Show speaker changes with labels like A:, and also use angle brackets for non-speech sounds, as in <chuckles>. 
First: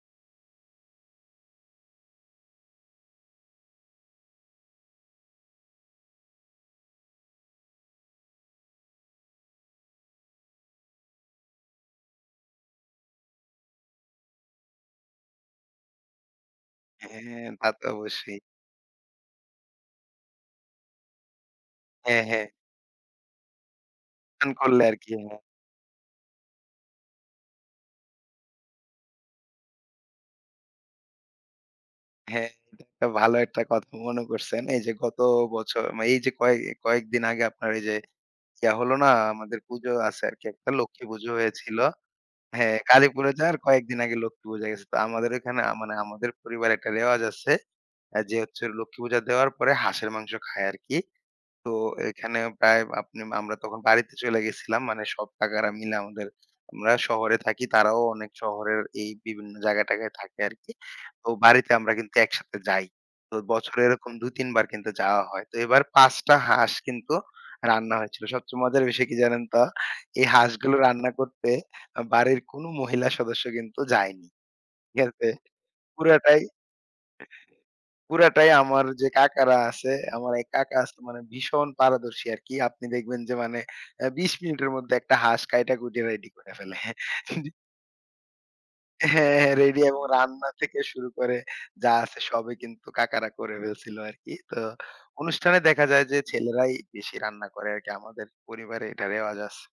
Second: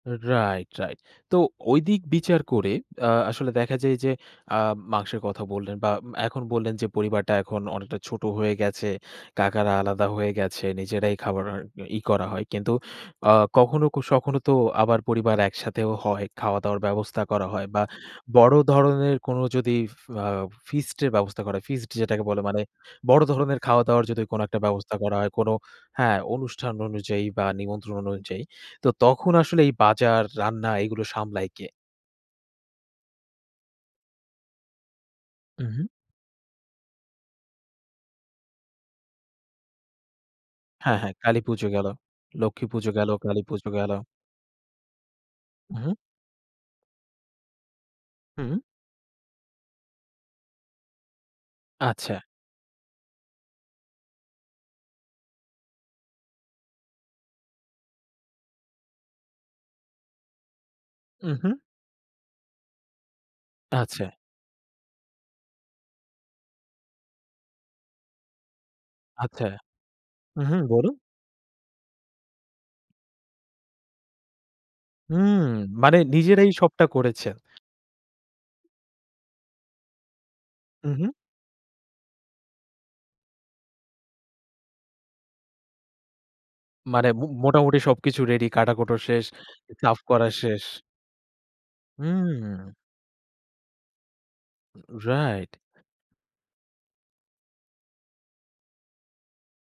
A: Right, right. তো ঐদিক বিচার করে আ আসলে দেখা যায় যে আ মাংসের কথা বললেন বা এখন বললেন যে, পরিবারটা এখন অনেকটা ছোট হয়ে গেছে। কাকারা আলাদা হয়ে গেছে। নিজেরাই <unintelligible> ই করা হয়। কিন্তু আ কখনো কো সখনো তো আবার পরিবার একসাথেও হয়, খাওয়া দাওয়ার ব্যবস্থা
B: হ্যাঁ,
A: করা হয়
B: তা
A: বা
B: তো অবশ্যই।
A: বড় ধরনের কোন যদি আ ফিস্টের ব্যবস্থা করা হয়, ফিস্ট যেটাকে
B: হ্যাঁ,
A: বলে
B: হ্যাঁ।
A: মানে বড় ধরনের খাওয়াদাওয়ার যদি কোনো
B: <unintelligible>
A: একটা
B: করলে
A: ব্যবস্থা
B: আরকি,
A: করা হয়,
B: হ্যাঁ।
A: কোন হ্যাঁ, অনুষ্ঠান অনুযায়ী বা নিমন্ত্রণ অনুযায়ী। তো তখন আসলে এই বাজার, রান্না এগুলো সামলায় কে?
B: হ্যাঁ, একটা ভালো একটা কথা মনে করছেন। এই যে গত
A: উ, হু।
B: বছর মানে এই যে কয়ে কয়েকদিন আগে আপনার এই যে ইয়া হলো না আমাদের পুজো আছে আরকি একটা,
A: হ্যাঁ,
B: লক্ষ্মী
A: হ্যাঁ,
B: পুজো
A: কালীপূজো
B: হয়েছিল।
A: গেল।
B: হ্যাঁ,
A: লক্ষ্মীপূজো গেল,
B: কালীপুরে যাওয়ার
A: কালীপুজো গেল।
B: কয়েকদিন আগে লক্ষ্মী পূজা গেছে। তো আমাদের ওইখানে আ
A: উ, হু।
B: মানে আমাদের পরিবারে একটা রেওয়াজ আছে। যে
A: হুম।
B: হচ্ছে লক্ষ্মী পূজা দেওয়ার পরে হাঁসের মাংস খায় আরকি। তো
A: আচ্ছা।
B: এইখানে প্রায় আপনি আমরা তখন বাড়িতে চইলা গেছিলাম। মানে সব কাকারা মিলা আমাদের, আমরা শহরে থাকি। তারাও অনেক শহরের এই বিভিন্ন জায়গাটাগায় থাকে আরকি। তো
A: উ, হু।
B: বাড়িতে আমরা কিন্তু একসাথে যাই। তো বছরে এরকম
A: আচ্ছা।
B: ২-৩ বার কিন্তু যাওয়া হয়। তো এবার ৫ টা হাঁস কিন্তু রান্না হয়েছিল। সবচেয়ে মজার বিষয় কি জানেন
A: আচ্ছা।
B: তো? এই
A: হু, হু,
B: হাঁসগুলো
A: বলুন।
B: রান্না করতে বাড়ির কোন মহিলা সদস্য কিন্তু যায়নি। ঠিক আছে?
A: হুম, মানে
B: পুরাটাই,
A: নিজেরাই সবটা করেছে।
B: পুরাটাই আমার যে কাকারা আছে, আমার এই কাকা
A: উ, হু।
B: মানে ভীষণ পারদর্শী আরকি। আপনি দেখবেন যে মানে অ্যা ২০ মিনিটের মধ্যে একটা হাঁস কাইটা কুইটা রেডি করে ফেলে।
A: মানে উম
B: <chuckles>
A: মোটামুটি সবকিছু রেডি। কাটাকুটো শেষ।
B: হ্যাঁ, হ্যাঁ। রেডি
A: সাফ
B: এবং
A: করা
B: রান্না
A: শেষ।
B: থেকে শুরু করে যা আছে সবই
A: হু।
B: কিন্তু কাকারা করে ফেলছিল আরকি। তো
A: রাইট।
B: অনুষ্ঠানে দেখা যায় যে ছেলেরাই বেশি রান্না করে আরকি। আমাদের পরিবারে এটা রেওয়াজ আছে।